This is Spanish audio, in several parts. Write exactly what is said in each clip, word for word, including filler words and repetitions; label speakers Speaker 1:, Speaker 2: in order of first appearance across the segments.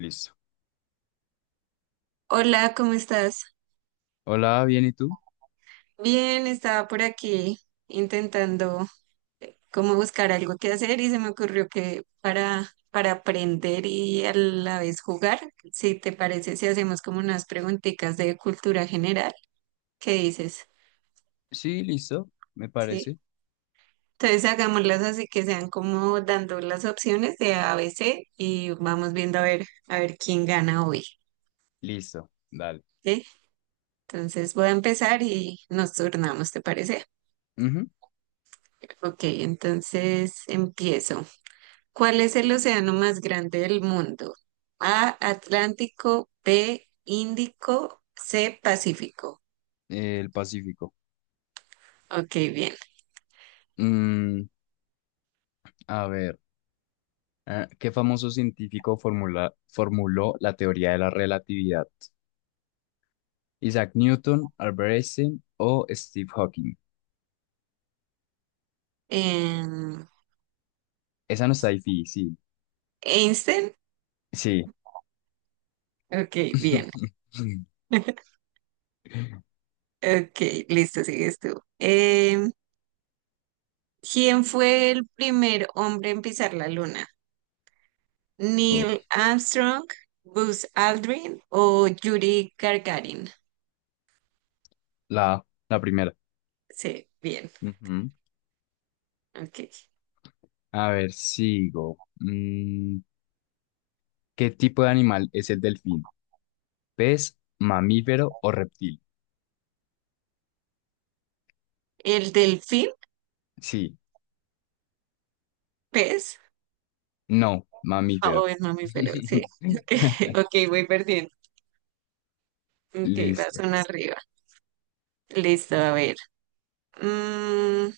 Speaker 1: Listo.
Speaker 2: Hola, ¿cómo estás?
Speaker 1: Hola, ¿bien y tú?
Speaker 2: Bien, estaba por aquí intentando como buscar algo que hacer y se me ocurrió que para, para aprender y a la vez jugar, si te parece, si hacemos como unas preguntitas de cultura general, ¿qué dices?
Speaker 1: Sí, listo, me
Speaker 2: Sí.
Speaker 1: parece.
Speaker 2: Entonces hagámoslas así que sean como dando las opciones de A, B, C y vamos viendo a ver, a ver quién gana hoy.
Speaker 1: Listo, dale.
Speaker 2: ¿Sí? Entonces voy a empezar y nos turnamos, ¿te parece?
Speaker 1: Ujú.
Speaker 2: Ok, entonces empiezo. ¿Cuál es el océano más grande del mundo? A, Atlántico, B, Índico, C, Pacífico.
Speaker 1: eh, El Pacífico.
Speaker 2: Ok, bien.
Speaker 1: Mm, a ver. Ah, ¿qué famoso científico formula- formuló la teoría de la relatividad? ¿Isaac Newton, Albert Einstein o Steve Hawking?
Speaker 2: Em,
Speaker 1: Esa no está difícil.
Speaker 2: Einstein.
Speaker 1: Sí.
Speaker 2: Ok, bien. Ok, listo, sigues tú. Em, ¿quién fue el primer hombre en pisar la luna?
Speaker 1: Uy,
Speaker 2: ¿Neil Armstrong, Buzz Aldrin o Yuri Gagarin?
Speaker 1: la, la primera.
Speaker 2: Sí, bien.
Speaker 1: Ujú.
Speaker 2: Ok.
Speaker 1: A ver, sigo. Mm, ¿qué tipo de animal es el delfín? ¿Pez, mamífero o reptil?
Speaker 2: ¿El delfín?
Speaker 1: Sí,
Speaker 2: ¿Pez?
Speaker 1: no,
Speaker 2: Ah,
Speaker 1: mamífero.
Speaker 2: oh, es mami, pero sí. Ok, ok, voy perdiendo. Ok, vas
Speaker 1: Listo.
Speaker 2: una arriba. Listo, a ver. Mm,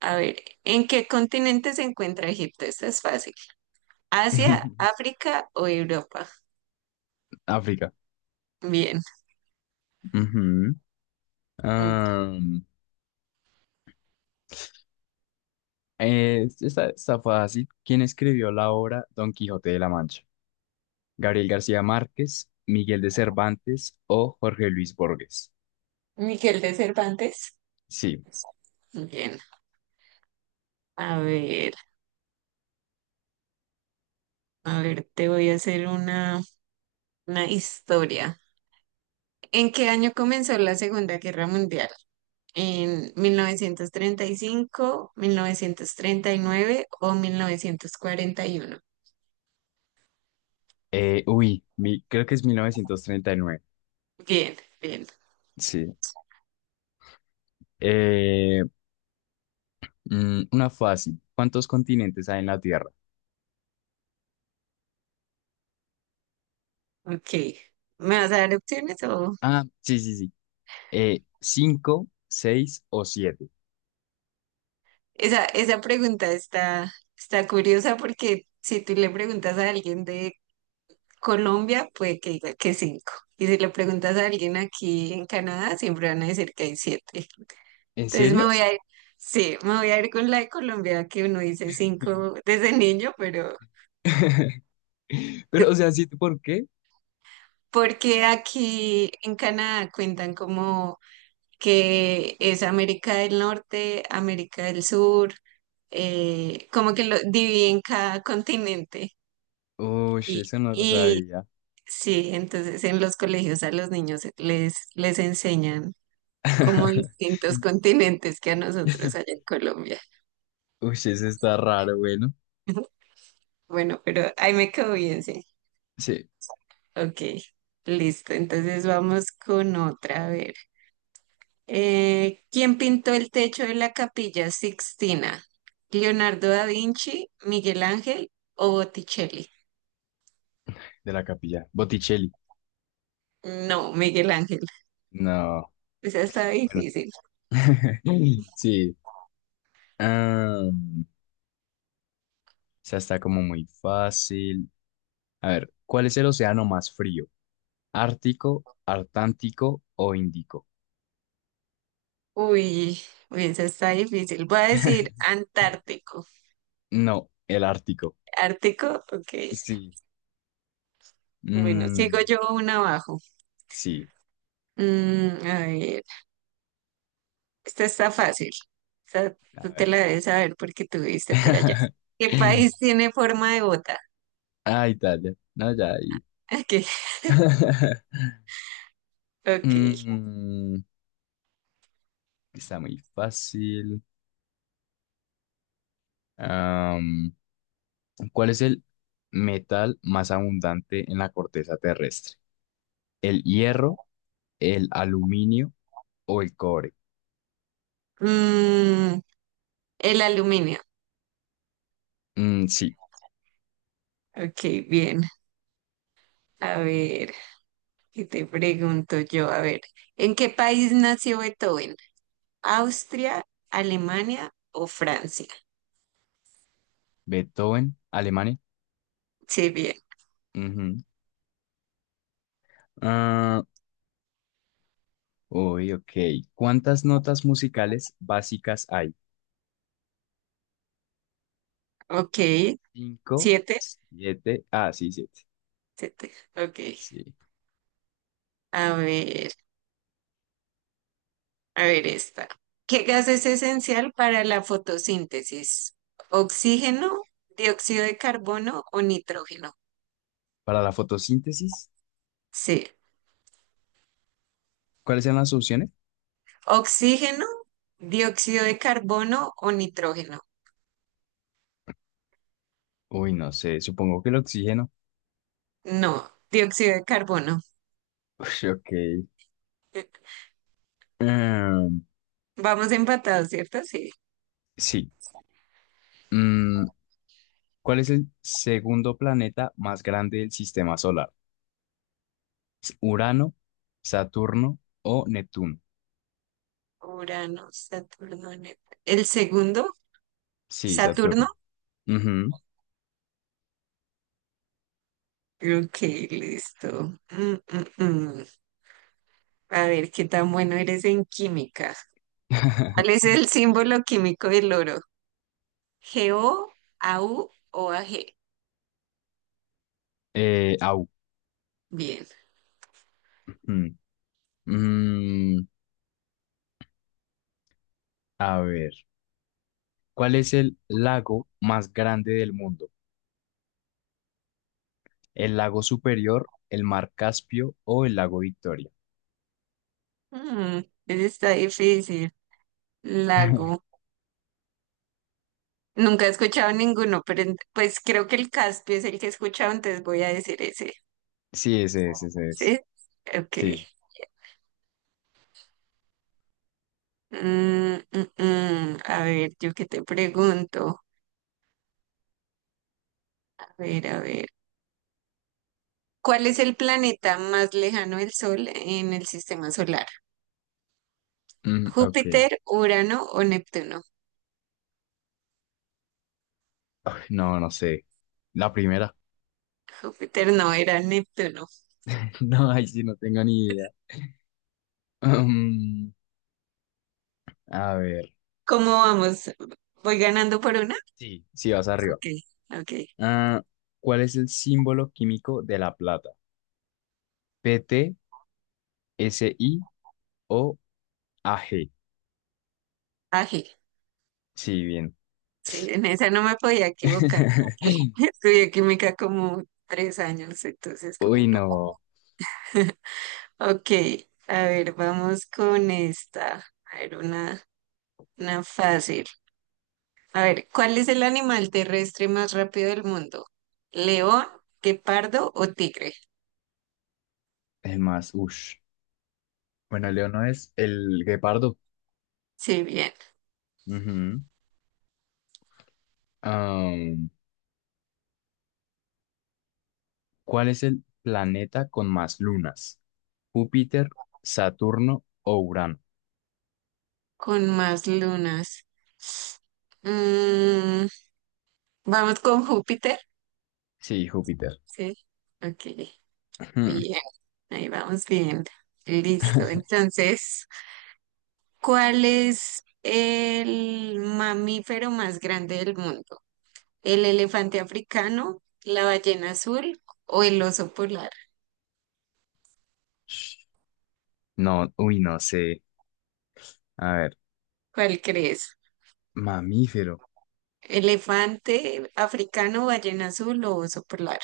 Speaker 2: a ver, ¿en qué continente se encuentra Egipto? Esto es fácil. ¿Asia, África o Europa?
Speaker 1: África.
Speaker 2: Bien.
Speaker 1: Ujú.
Speaker 2: Mm.
Speaker 1: Am, eh, esta está fácil. ¿Quién escribió la obra Don Quijote de la Mancha? ¿Gabriel García Márquez, Miguel de Cervantes o Jorge Luis Borges?
Speaker 2: Miguel de Cervantes.
Speaker 1: Sí.
Speaker 2: Bien. A ver, a ver, te voy a hacer una, una historia. ¿En qué año comenzó la Segunda Guerra Mundial? En mil mil novecientos novecientos treinta treinta y cinco, mil novecientos treinta y nueve, o mil novecientos cuarenta y uno.
Speaker 1: Eh, uy, mi- creo que es mil novecientos treinta y nueve.
Speaker 2: Bien, bien,
Speaker 1: Sí. Eh, mm, una fácil. ¿Cuántos continentes hay en la Tierra?
Speaker 2: ok. ¿Me vas a dar opciones o...?
Speaker 1: Ah, sí, sí, sí. Eh, ¿cinco, seis o siete?
Speaker 2: Esa, esa pregunta está, está curiosa porque si tú le preguntas a alguien de Colombia, puede que diga que cinco. Y si le preguntas a alguien aquí en Canadá, siempre van a decir que hay siete.
Speaker 1: ¿En
Speaker 2: Entonces me
Speaker 1: serio?
Speaker 2: voy a ir, sí, me voy a ir con la de Colombia, que uno dice cinco desde niño, pero...
Speaker 1: Pero, o sea, ¿sí? ¿Por qué?
Speaker 2: Porque aquí en Canadá cuentan como que es América del Norte, América del Sur, eh, como que lo dividen cada continente.
Speaker 1: Uy,
Speaker 2: Y,
Speaker 1: eso no lo
Speaker 2: y
Speaker 1: sabía.
Speaker 2: sí, entonces en los colegios a los niños les, les enseñan como distintos continentes que a nosotros allá en Colombia.
Speaker 1: Uy, eso está raro, bueno.
Speaker 2: Bueno, pero ahí me quedó bien, sí.
Speaker 1: Sí,
Speaker 2: Ok, listo. Entonces vamos con otra, a ver. Eh, ¿quién pintó el techo de la Capilla Sixtina? ¿Leonardo da Vinci, Miguel Ángel o Botticelli?
Speaker 1: de la capilla. Botticelli.
Speaker 2: No, Miguel Ángel.
Speaker 1: No,
Speaker 2: Esa está
Speaker 1: bueno.
Speaker 2: difícil.
Speaker 1: Sí. Ah, esa está como muy fácil. A ver, ¿cuál es el océano más frío? ¿Ártico, Artántico o Índico?
Speaker 2: Uy, uy, esa está difícil. Voy a decir Antártico.
Speaker 1: No, el Ártico.
Speaker 2: ¿Ártico? Ok.
Speaker 1: Sí.
Speaker 2: Bueno, sigo
Speaker 1: Mm,
Speaker 2: yo una abajo.
Speaker 1: sí.
Speaker 2: Mm, a ver, esta está fácil. Esta
Speaker 1: A
Speaker 2: tú te
Speaker 1: ver.
Speaker 2: la debes saber porque tuviste por allá. ¿Qué país tiene forma de bota?
Speaker 1: Ah, Italia. No, ya ahí.
Speaker 2: Ok, ok.
Speaker 1: Mm, está muy fácil. Am, ¿cuál es el metal más abundante en la corteza terrestre? ¿El hierro, el aluminio o el cobre?
Speaker 2: Mm, El aluminio.
Speaker 1: Mm, sí,
Speaker 2: Ok, bien. A ver, ¿qué te pregunto yo? A ver, ¿en qué país nació Beethoven? ¿Austria, Alemania o Francia?
Speaker 1: Beethoven, Alemania.
Speaker 2: Sí, bien.
Speaker 1: Ujú. Ah, uy, ok. ¿Cuántas notas musicales básicas hay?
Speaker 2: Ok.
Speaker 1: Cinco,
Speaker 2: ¿Siete?
Speaker 1: siete. Ah, sí, siete.
Speaker 2: Siete. Ok.
Speaker 1: Sí.
Speaker 2: A ver, a ver esta. ¿Qué gas es esencial para la fotosíntesis? ¿Oxígeno, dióxido de carbono o nitrógeno?
Speaker 1: Para la fotosíntesis.
Speaker 2: Sí.
Speaker 1: ¿Cuáles eran las opciones?
Speaker 2: ¿Oxígeno, dióxido de carbono o nitrógeno?
Speaker 1: Uy, no sé, supongo que el oxígeno.
Speaker 2: No, dióxido de carbono.
Speaker 1: Uy, ok.
Speaker 2: Eh,
Speaker 1: Em,
Speaker 2: Vamos empatados, ¿cierto? Sí.
Speaker 1: sí. Mm, ¿cuál es el segundo planeta más grande del sistema solar? ¿Es ¿Urano, Saturno o Neptuno?
Speaker 2: Urano, Saturno, Neptuno. El segundo,
Speaker 1: Sí,
Speaker 2: Saturno.
Speaker 1: Saturno. Ujú.
Speaker 2: Ok, listo. Mm, mm, mm. A ver, qué tan bueno eres en química. ¿Cuál es el símbolo químico del oro? ¿G O, A U o A G?
Speaker 1: Eh, au.
Speaker 2: Bien.
Speaker 1: Mm. Mm, a ver, ¿cuál es el lago más grande del mundo? ¿El lago Superior, el mar Caspio o el lago Victoria?
Speaker 2: Mm, ese está difícil. Lago. Nunca he escuchado ninguno, pero en- pues creo que el Caspio es el que he escuchado, entonces voy a decir ese.
Speaker 1: Sí, ese es, ese es.
Speaker 2: ¿Sí? Ok.
Speaker 1: Sí.
Speaker 2: Mm, mm, mm. A ver, yo qué te pregunto. A ver, a ver. ¿Cuál es el planeta más lejano del Sol en el sistema solar?
Speaker 1: Mm, ok.
Speaker 2: ¿Júpiter, Urano o Neptuno?
Speaker 1: Ay, no, no sé. La primera.
Speaker 2: Júpiter no, era Neptuno.
Speaker 1: No, ahí sí no tengo ni idea. Mm, a ver.
Speaker 2: ¿Cómo vamos? ¿Voy ganando por una?
Speaker 1: Sí, sí, vas arriba.
Speaker 2: Ok, ok.
Speaker 1: Ah, ¿cuál es el símbolo químico de la plata? P T, S I o A G.
Speaker 2: Ají.
Speaker 1: Sí, bien.
Speaker 2: Sí, en esa no me podía equivocar. Estudié química como tres años, entonces como
Speaker 1: Uy,
Speaker 2: no.
Speaker 1: no.
Speaker 2: Ok, a ver, vamos con esta. A ver, una, una fácil. A ver, ¿cuál es el animal terrestre más rápido del mundo? ¿León, guepardo o tigre?
Speaker 1: Es más, ush. Bueno, Leo no, es el guepardo.
Speaker 2: Sí, bien,
Speaker 1: Ujú. Am, ¿cuál es el planeta con más lunas? ¿Júpiter, Saturno o Urano?
Speaker 2: con más lunas. Mm, vamos con Júpiter.
Speaker 1: Sí, Júpiter.
Speaker 2: Sí, ok,
Speaker 1: Hmm.
Speaker 2: bien, ahí vamos bien. Listo, entonces, ¿cuál es el mamífero más grande del mundo? ¿El elefante africano, la ballena azul o el oso polar?
Speaker 1: No, uy, no sé. A ver,
Speaker 2: ¿Cuál crees?
Speaker 1: mamífero.
Speaker 2: Elefante africano, ballena azul o oso polar.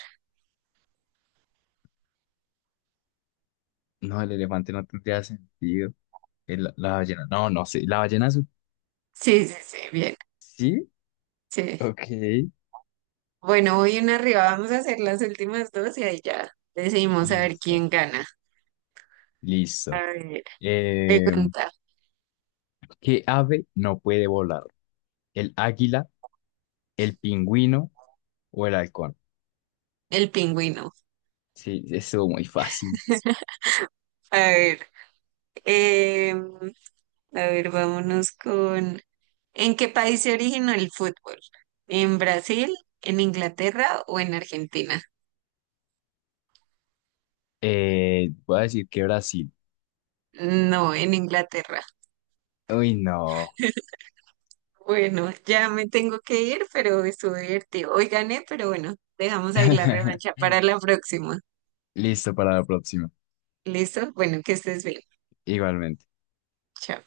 Speaker 1: No, el elefante no tendría sentido. El- la ballena. No, no sé. La ballena azul.
Speaker 2: Sí, sí, sí, bien.
Speaker 1: Sí,
Speaker 2: Sí.
Speaker 1: ok.
Speaker 2: Bueno, hoy una arriba, vamos a hacer las últimas dos y ahí ya decidimos a ver
Speaker 1: Listo,
Speaker 2: quién gana. A
Speaker 1: listo.
Speaker 2: ver,
Speaker 1: Eh,
Speaker 2: pregunta,
Speaker 1: ¿qué ave no puede volar? ¿El águila, el pingüino o el halcón?
Speaker 2: el pingüino.
Speaker 1: Sí, eso muy fácil.
Speaker 2: A ver, em, a ver, vámonos con... ¿En qué país se originó el fútbol? ¿En Brasil, en Inglaterra o en Argentina?
Speaker 1: Eh, voy a decir que Brasil.
Speaker 2: No, en Inglaterra.
Speaker 1: Uy, no.
Speaker 2: Bueno, ya me tengo que ir, pero estuvo divertido. Hoy gané, pero bueno, dejamos ahí la revancha para la próxima.
Speaker 1: Listo para la próxima.
Speaker 2: ¿Listo? Bueno, que estés bien.
Speaker 1: Igualmente.
Speaker 2: Chao.